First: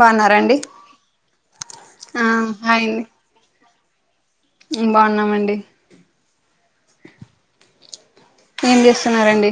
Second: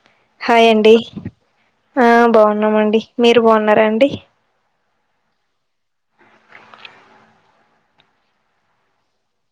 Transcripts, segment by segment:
బాగున్నారండి హాయ్ అండి ఆ బావున్నామండి మీరు బావున్నారాండి బావున్నామండి ఏం చేస్తున్నరండి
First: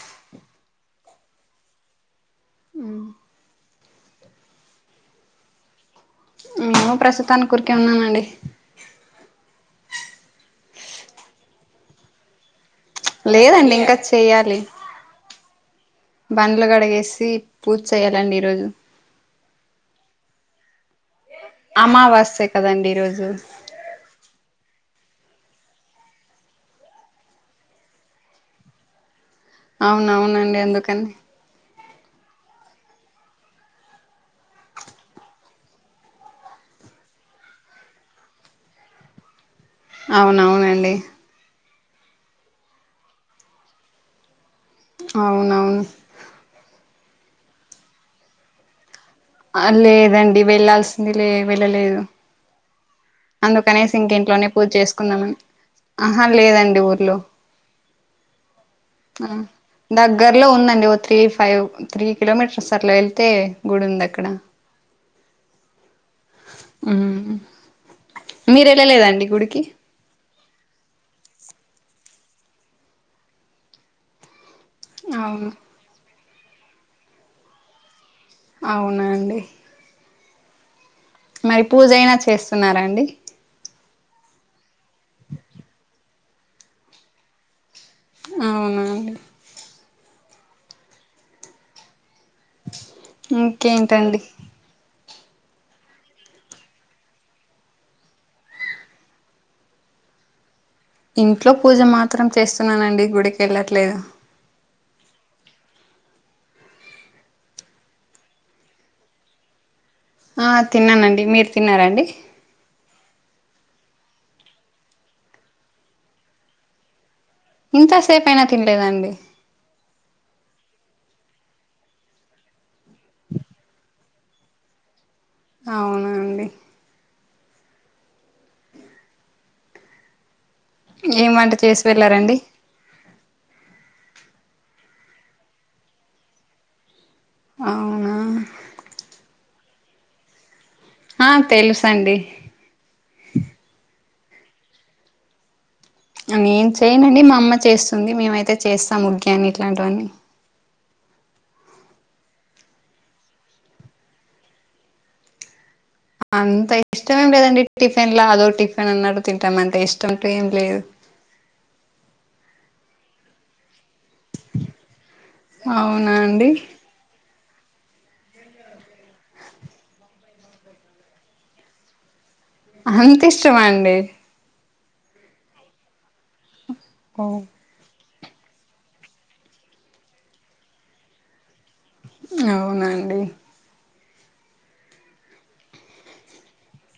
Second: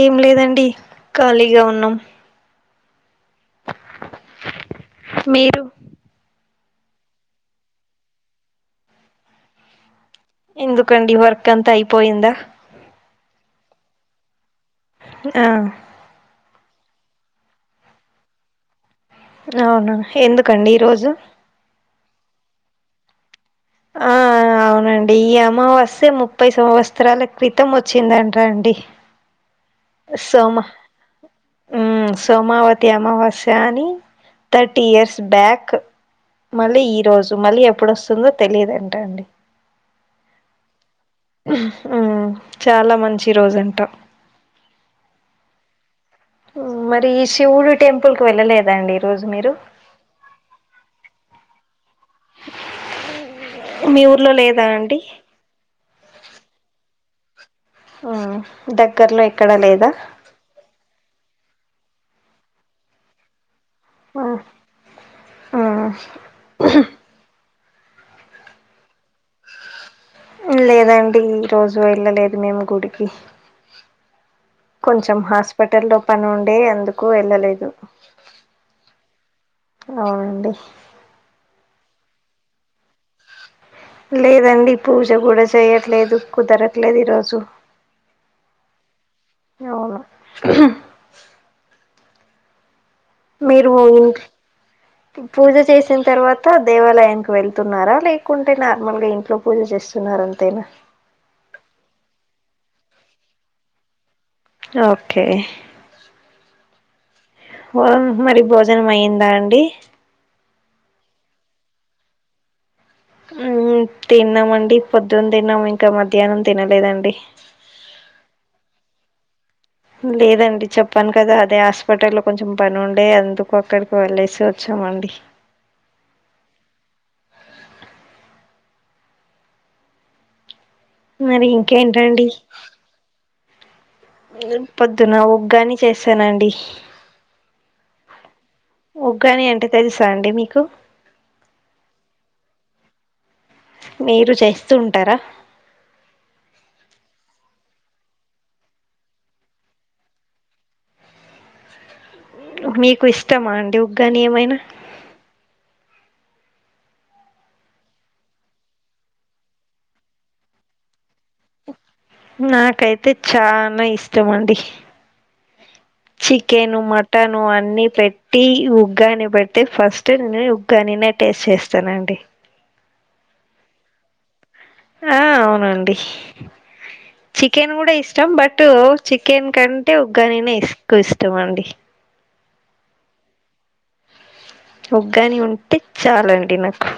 ఏం లేదండి ఖాళీగా ఉన్నాం మీరు నేను ప్రస్తుతానికి ఉరికే ఉన్నానండి ఎందుకండి వర్క్ అంతా అయిపోయిందా లేదండి ఇంకా చెయ్యాలి ఆ.. బండ్ల గడగేసి పూచేయ్యాలండి ఈరోజు... రవునా ఎందుకండి ఈరోజు... అమావాస్య కదండి ఈరోజు.. ఆ.. అవునండి ఈ అమావాస్య ముప్పై సంవత్సరాల క్రితం వచ్చిందంట్రా అండి.. సోమ అవునవునండి ఎందుకని.. ఉమ్ సోమావతి అమావాస్య అని థర్టీ ఇయర్స్ బ్యాక్.. మళ్ళీ ఈ రోజు మళ్ళీ ఎప్పుడోస్తుందో తెలియదంట అండి.. అవునవునండి.. మ్మ్మ్ చాలా మంచి రోజంటా... అవునవును.. హమ్ మరి శివుడు టెంపుల్ కు వెళ్ళలేదండి ఈ రోజు మీరు... ఆ లేదండి వెళ్లాల్సింది లే వెళ్ళలేదు... అందుకనేసి మీ ఇంక ఊర్లో ఇంట్లోనే లేదా పూజ అండి చేసుకుందామని.. ఆహా వ్ లేదండి ఊర్లో... అ దగ్గర్లో ఎక్కడా లేదా... గార్లో ఉందండి ఓ త్రీ ఫైవ్ త్రీ కిలోమీటర్స్ వెళ్తే గుడి ఉంది అక్ ఆ.. అ మీరు ఎళ్ళలేదండి గుడికి... లేదండి ఈ రోజు వెళ్ళలేదు మేము గుడికి... కొంచెం అవును హాస్పిటల్ లో పని ఉండే అందుకు వెళ్ళలేదు... అవునా అండి.. అవునండి.. మరి పూజ అయినా చేస్తున్నారాండి... లేదండి పూజ కూడా చేయట్లేదు కుదరట్లేదు ఈరోజు... అవునా అండి... అవునా... మీరు ఇంకేంటండి మయింక్ పూజ చేసిన్ తర్వాత దేవాలయానికి వెళ్తున్నారా లేకుంటే నార్మల్గా ఇంట్లో... పూజ చేస్తున్నారు అంతేనా... ఇంట్లో పూజ మాత్రం చేస్తున్నానండి గుడికి వెళ్ళట్లేదు... ఓకే.. మరి భోజనం అయిందా అండి,.. ఆ తిన్నానండి మీరు తిన్నారా అండి... తిన్నామండి పొద్దున్ తిన్నాము ఇంకా మధ్యాహ్నం తినలేదండి... ఇంత సేపుయినా తినలేదండి... లేదండి చెప్పాను కదా అదే హాస్పిటల్లో కొంచెం పని ఉండే అందుకు అక్కడికి వెళ్లేసి వచ్చామండి... అవునా.. అండి ఏం మరీ వంట చేసి ఇంకేంటండి... వెళ్ళారండి పొద్దున ఉగ్గాని చేసానండి... అవునా ఉగ్గాని అంటే తెలుసా అండి మీకు... ఆహ్ తెలుసండి... మీరు చేస్తూంటారా... నేన్ చేయనండి మా అమ్మ చేస్తుంది మేమైతే చేస్తాము ఉగ్యామి ఇట్లాంటివన్నీ మీకు ఇష్టమా అండి ఉగ్గాని ఏమైనా అంత ఇష్టం ఏం లేదండి టిఫిన్ లా అదో టిఫిన్ అన్నట్టు తింటామ్ అంతే ఇష్టం అంటూ ఏం లేదు నాకైతే చాన ఇష్టమండి అవునా అండి చికెను మట్ ట్టను అన్ని పెట్టి ఉగ్గాని బెడ్తే ఫస్ట్ నేను ఉగ్గానీనే టేస్ట్ చేస్తానండి అంతిష్టమా అండి ఆ ఔనండి చికెన్ ఓ చికెన్ గూడ ఇష్టం బట్ చికెన్ కంటే ఉగ్గానినె ఇష్ ఎక్కువ ఇష్టం అండి అవునాండి ఉగ్గాని ఉంట్టె చాలండి నాకు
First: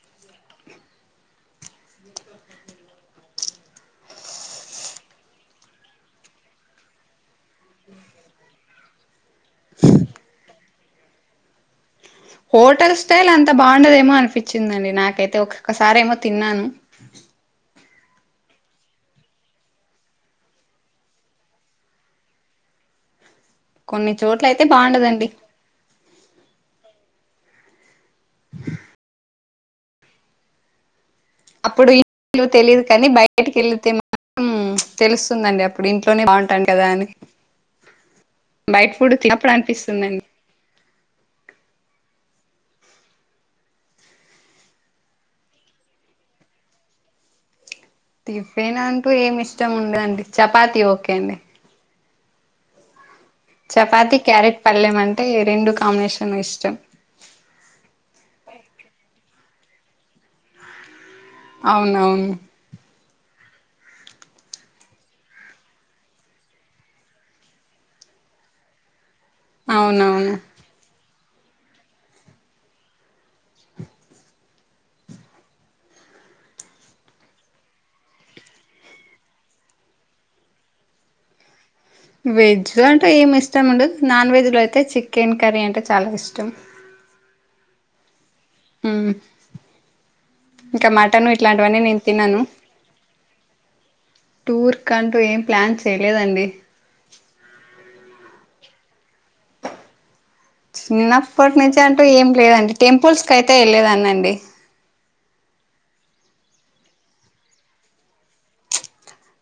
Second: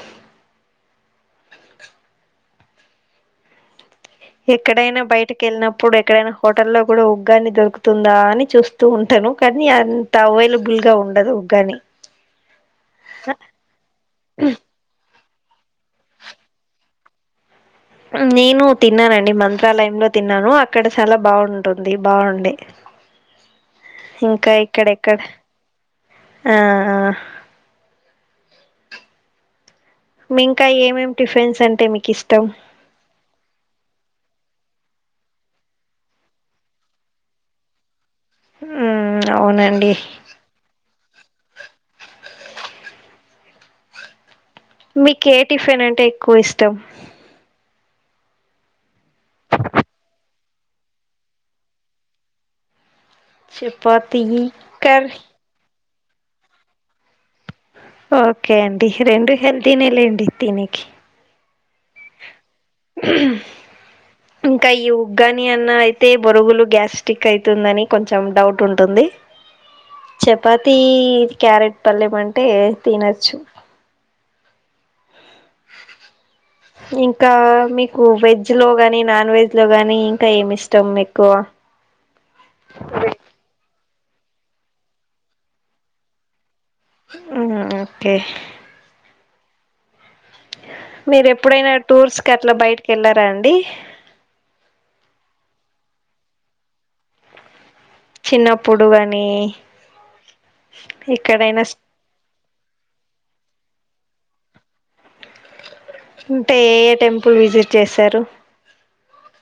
ఎక్కడైనా బయటకెళ్ళినప్పుడు ఎక్కడైనా హోటల్లో గూడా ఉగ్గాన్ని దొరుకుతుందా అని చూస్తూ ఉంటాను కనీ అంత అవైలబుల్ గా ఉండదు ఉగ్గాని హోటల్ స్టైల్ అంత బావుండదేమో అనిపిచ్చిందండి నాకైతే ఒక్కొక్క సారి ఏమో తిన్నాను నేను తిన్నానండి మంత్రాలయంలో తిన్నాను అక్కడ చాలా బాగుంటుంది బాగుండే కొన్ని చోట్ల ఇంకా అయితే ఇక్కడ ఎక్కడ బాగుండదండి హా ఆ మీ ఇంకా ఏమేం అప్పుడు ఇప్పుడో తెలీదు కని బయట్ బయటికెళతే మాత్రం తెలుస్తుందండి అప్పుడు ఇంట్లోనే బాగుంటాంటదని బైట ఫుడ్ మ్మ్ తిన్నప్పుడు అవునండి అనిపిస్తుందండి మికే టిఫిన్ అంటే ఎక్కువ ఇష్టం టిఫిన్ అంటూ ఏం ఇష్టం ఉండదండి చపాతి ఓకే అండి చపాతి క్యారెట్ పల్లెం కర్రీ అంటే రెండు కాంబినేషన్ లో ఇష్టం ఓకే అండి రెండు హెల్తీనే లేండి తినేకి అవునవును ఇంక ఈ ఉగ్గాని అన్న అయితే బోరుగులు గ్యాస్టిక్ అయితుందని కొన్ చం డౌట్ ఉంటుంది అవునవును చపాతి క్యారెట్ పల్లెం అంటే ఏ తినచ్చు ఇంకా మీకు వెజ్ లో గాని నాన్ వెజ్ లో గాని ఇంకా ఏం ఇష్టం మీకు వెజ్లో అంటే ఏం ఇష్టం ఉండదు నాన్ వెజ్లో అయితే చికెన్ కర్రీ అంటే చాలా ఇష్టం ఉమ్ ఓకే ఉమ్ మీరెప్పుడైనా నేను టూర్స్ కి తినను అట్ల బయిటికెళ్ళారా అండి టూర్ కంటూ ఏం ప్లాన్ చేయలేదండి చిన్నప్పుడు గాని ఎక్కడైనా చిన్నప్పట్నుంచి అంటూ ఏం లేదండి టెంపుల్స్ కయితే ఏళ్ళెదాన్నండి అంటే ఏ ఏ టెంపుల్ విజిట్ చేసారు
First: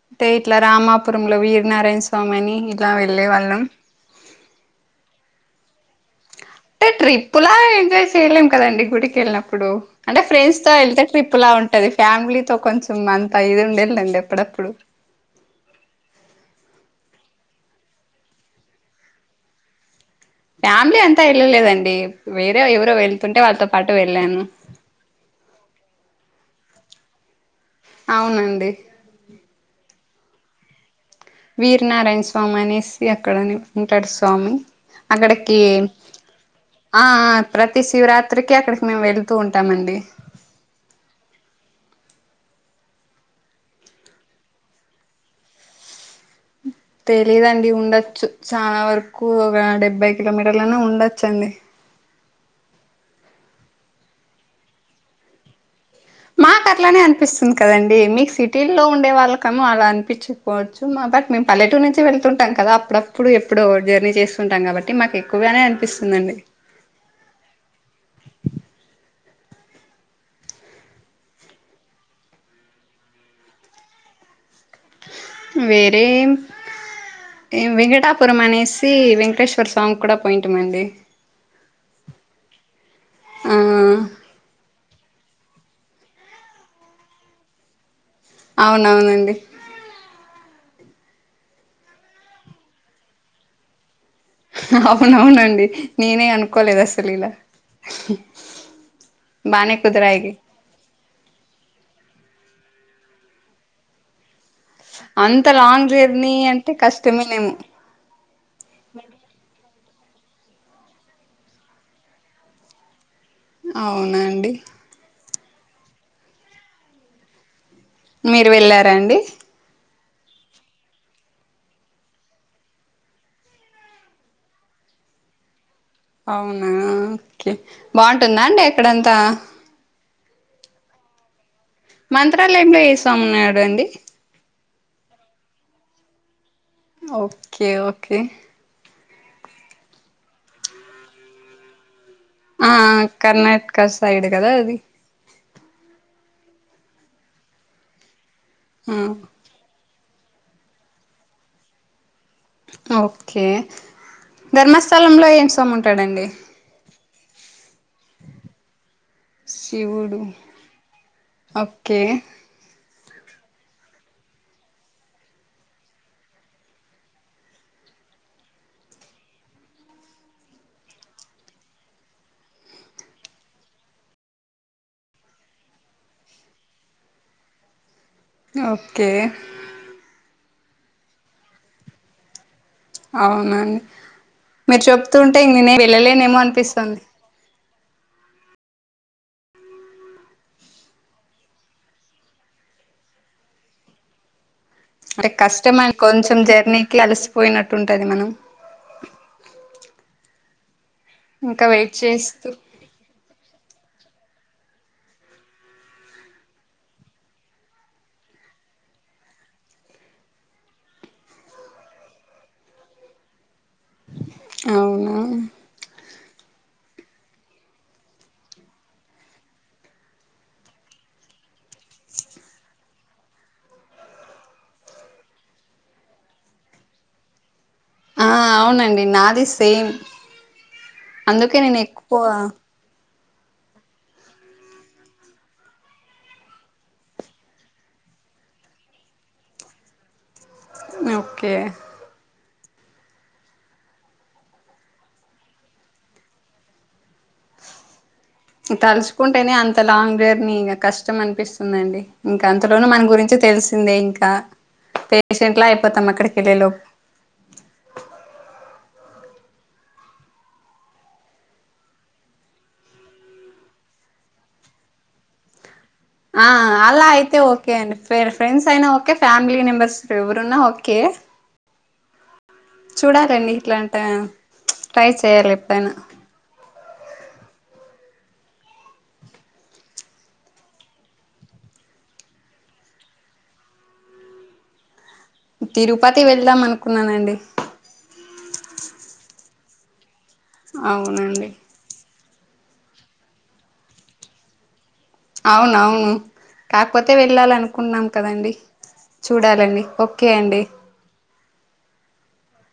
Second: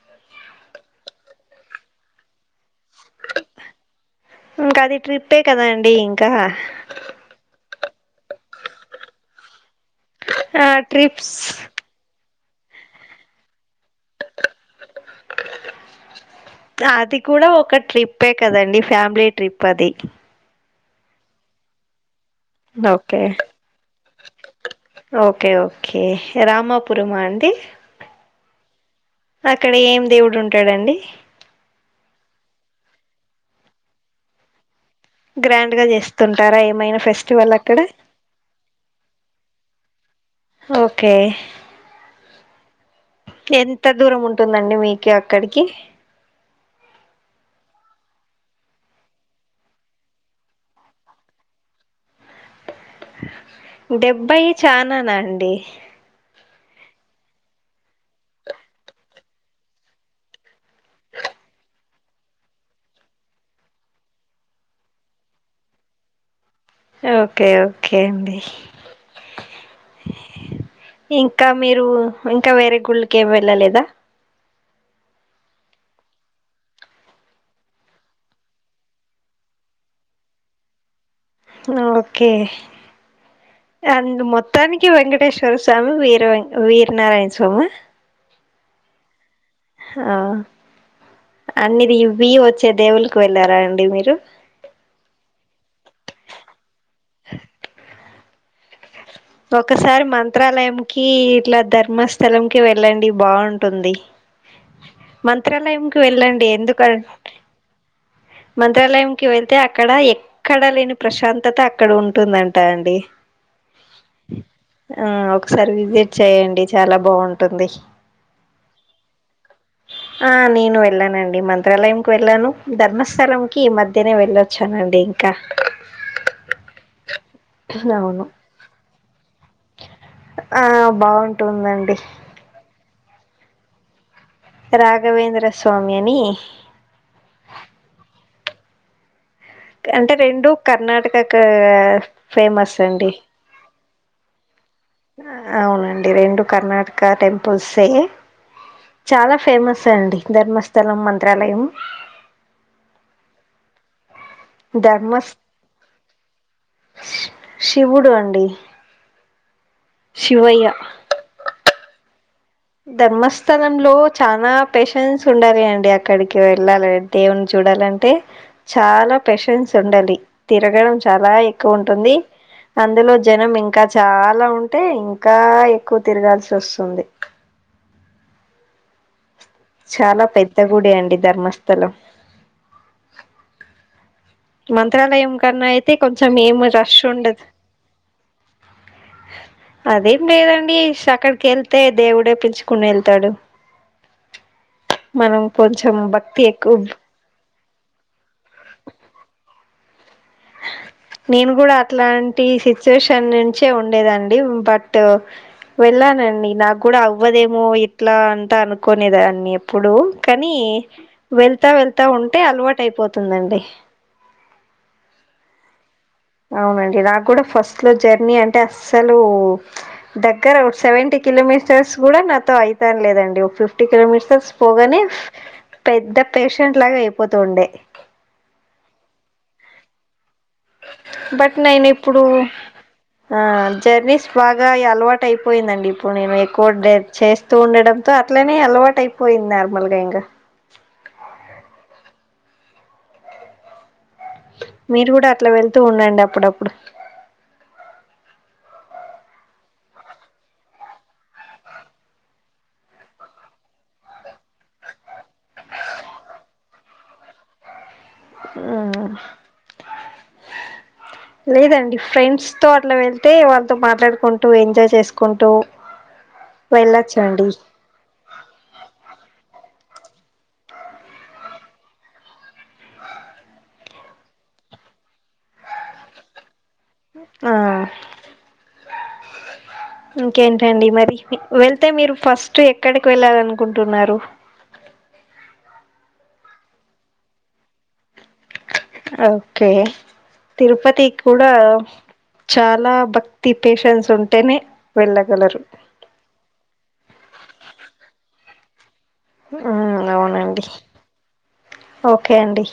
అంటే ఇట్ల రామాపురంలో వీర్నారాయణ స్వామి అని ఇట్లా వెళ్ళే వాళ్ళం ఇంకది ట్రిప్పే కదాండి ఇంకా టే ట్రిప్పులా ఎంజాయ్ చేయలేం కదండి గుడికెళ్ళినప్పుడు అంటే ఫ్రెండ్స్ ఆ తో ఏళ్తే ట్రిప్స్ ట్రిప్ లా ఉంటది ఫ్యామిలీతో కొంచెం అంతా ఇదుండద్ లేండి అప్పుడప్పుడు ఆటిక్కుడా ఒక ట్రిప్పె కదండి ఫ్యామిలీ ట్రిప్ అది ఫ్యామిలీ అంతా ఎళ్ళలేదండి వేరే ఎవరో ఓకే వెళ్తుంటే వాళ్ళతో పాటు వెళ్ళాను ఓకే ఓకే రామాపురమా అండి అవునండి అక్కడ ఏం దేవుడు ఉంటాడండి వీరనారాయణ స్వామి అనేసి అక్కడ ఉంటాడు స్వామి అక్కడికి గ్రాండ్ గా చేస్తుంట ఆ ఆ ప్రతి శివరాత్రికి అక్కడికి మేము వెళ్తూ ఉంటామండి ఓకే ఎంత దూరం ఉంటుందండి మీకి అక్కడికి తెలీదండి ఉండొచ్చు చాలా వరకు ఒక డెబ్బై కిలోమీటర్లన ఉండచ్చండి డెబ్భై చాన నా అండి మాకట్లనే అనిపిస్తుంది కదండి మీకు సిటీల్లో ఉండే వాళ్ళకెమో అలా అనిపించు పోవచ్చు మా బట్ మేము పల్లెటూరు నుంచి వెళ్తుంటాం కదా అప్పుడప్పుడు ఎప్పుడో జర్నీ చేస్తుంటాం కాబట్టి మాకు ఎక్కువగానే అనిపిస్తుందండి ఓకే ఓకే అండి ఇంకా మీరు ఇంకా వేరే గుళ్ళకేమి వెళ్ళలేదా వేరే ఏం వెంకటాపురం అనేసి వెంకటేశ్వర స్వామి కూడా పోయింటమండి ఆ ఓకే ఆ అ మొత్తానికి వెంకటేశ్వర స్వామి వీరవెంక వీరనారాయణ స్వామ అవునవునండి ఆ అన్నిది బియ్యం వచ్చే దేవుల్లకి వెళ్ళారా అండి మీరు అవునవునండి నేనే అనుకోలేదు అసలీలా ఒకసారి మంత్రాలయంకి ఇట్లా ధర్మస్థలం కి వెళ్ళండి బాగుంటుంది అంత లాంగ్ మంత్రాలయంకి జర్నీ వెళ్ళండి అంటే ఎందుకన్ కష్టమేనేమో మంత్రాలయంకి వెళ్తే అక్కడ ఎ ఎక్కడ లేని ప్రశాంతత అక్కడ ఉంటుందంటా అండి అవునాండి ఆ ఒకసారి విజిట్ చెయండి చాలా బాగుంటుంది మీరు వెళ్ళార అండి ఆ నేను వెళ్ళానండి మంత్రాలయంకి వెళ్ళాను ధర్మస్థలంకి ఈ మధ్యనే వెళ్ళొ ళ్లొచ్చానండి ఇంకా అవునా ఓకే అవును బాగుంటుందా అండి అక్కడంతా ఆ బాగుంటుందండి మంత్రాలయంలో ఏ సామున్నాడు అండి రాఘవేంద్ర స్వామి అని ఓకే ఓకే అంటే రెండు కర్ణాటక క ఆ కర్ణాటక సైడ్ కదా అది అవునండి రెండు కర్ణాటక టెంపుల్సే ఆ చాల ఫేమస్సే అండి ధర్మస్థలం మంత్రాలయం ఓకే ధర్మస్థలంలో ధర్మస్ ఏం స్వామి ఉంటాడండి శివుడు అండి శివుడు శివయ్య ఓకే ధర్మస్థలంలో చనా పేషెన్స్ ఉండాలి అండి అక్కడికి వెళ్ళాలనంటె దేవుని చూడాలంటే చాలా పెషన్స్ ఉండాలి తిరగడం చాలా ఎక్కువ ఉంటుంది అందులో జనం ఇంకా చాలా ఉంటే ఇంకా ఎక్కువ తిరగాల్సి ఒస్తుంది ఓకే చాలా పెద్ద గుడి అండి ధర్మస్థలం అవునం మంత్రాలయం కన్నైతే కొంచెం ఏం రష్ అనిపిస్తుంది ఉండదు అదేం లేదండి అక్కడికెళ్తే దేవుడే పిల్చుకునెళ్తాడు అంటే కష్టమన్ కొంచెం భక్తి ఎక్కువ జర్నీకి అలిసిపోయినట్టుంటది మనం నేను ఇంకా గూడా వెయిట్ అట్లాంటి చేస్తూ సిచ్యుయేషన్ నుంచే ఉండేదండి బట్ వెళ్ళానండి నాగ్గూడా అవ్వదేమో ఇట్లా అంతా అనుకోనేదాన్ని అప్పుడు కానీ వెళ్తా వెళ్తా ఉంటే అలవాటైపోతుందండి అవునా అవునండి నాగ్గూడా ఫస్ట్లో జర్నీ అంటే అస్సలు దగ్గర ఒక్ సెవెంటీ కిలోమీస్ర్స్ గూడా నాతో ఐతన్లేదండి ఒక్ ఫిఫ్టీ కిలోమీస్ర్స్ పోగానే పెద్ద పేషెంట్ లాగా అయిపోతూండే ఆ అవునండి నాదీ సేమ్ అందుకే బట్ నేను ఎక్కువ నేనిప్పుడు ఆ జర్నీస్ బాగాయి అలవాటైపోయిందండి ప్పుడు నేను ఎక్కువ డైట్ చేస్ స్తు ఉండడంతో అట్లనే అలవాటైపోయింది నార్మల్గా ఇంగా ఓకే మీరు గూడా అట్లా వెళ్తూ ఉండండి అప్పుడప్పుడు తల్చుకుంటేనే అంత లాంగ్ జర్నీ ఇంగ కష్టం అనిపిస్తుందండి ఇంకా అంతలోనూ మన గురించి తెలిసిందే ఇంకా పేషెంట్లా అయిపోతాం అక్కడికి వెళ్ళేలోపు ఊ లేదండి ఫ్రెండ్స్తో అట్లా వెళ్తే వాళ్ళతో మాట్లాడుకుంటూ ఎంజాయ్ చేసుకుంటూ ఆ అలా అయితే వెళ్ళొచ్చండి ఓకే అండి ఫేర్ ఫ్రెండ్స్ అయినా ఓకే ఫ్యామిలీ మెంబర్స్ ఎవరున్నా ఓకే చూడాలండి ఇట్లంటే ట్రై చేయాలి ఎప్పుడైనా ఆ ఇంకేంటండి మరి వెళ్తే మీరు ఫస్టు ఎక్కడికి వెళ్ళాలనుకుంటున్నారు తిరుపతి వెళ్దాం అనుకున్నానండి ఓకే అవునండి తిరుపతికూడా చాలా భక్తి పేషన్స్ ఉంటేనే వెళ్ళగలరు అవునవును కాకపోతే వెళ్ళాలనుకున్నాం కదండి చూడాలండి మ్ ఓకే అండి అవునండి ఓకే అండి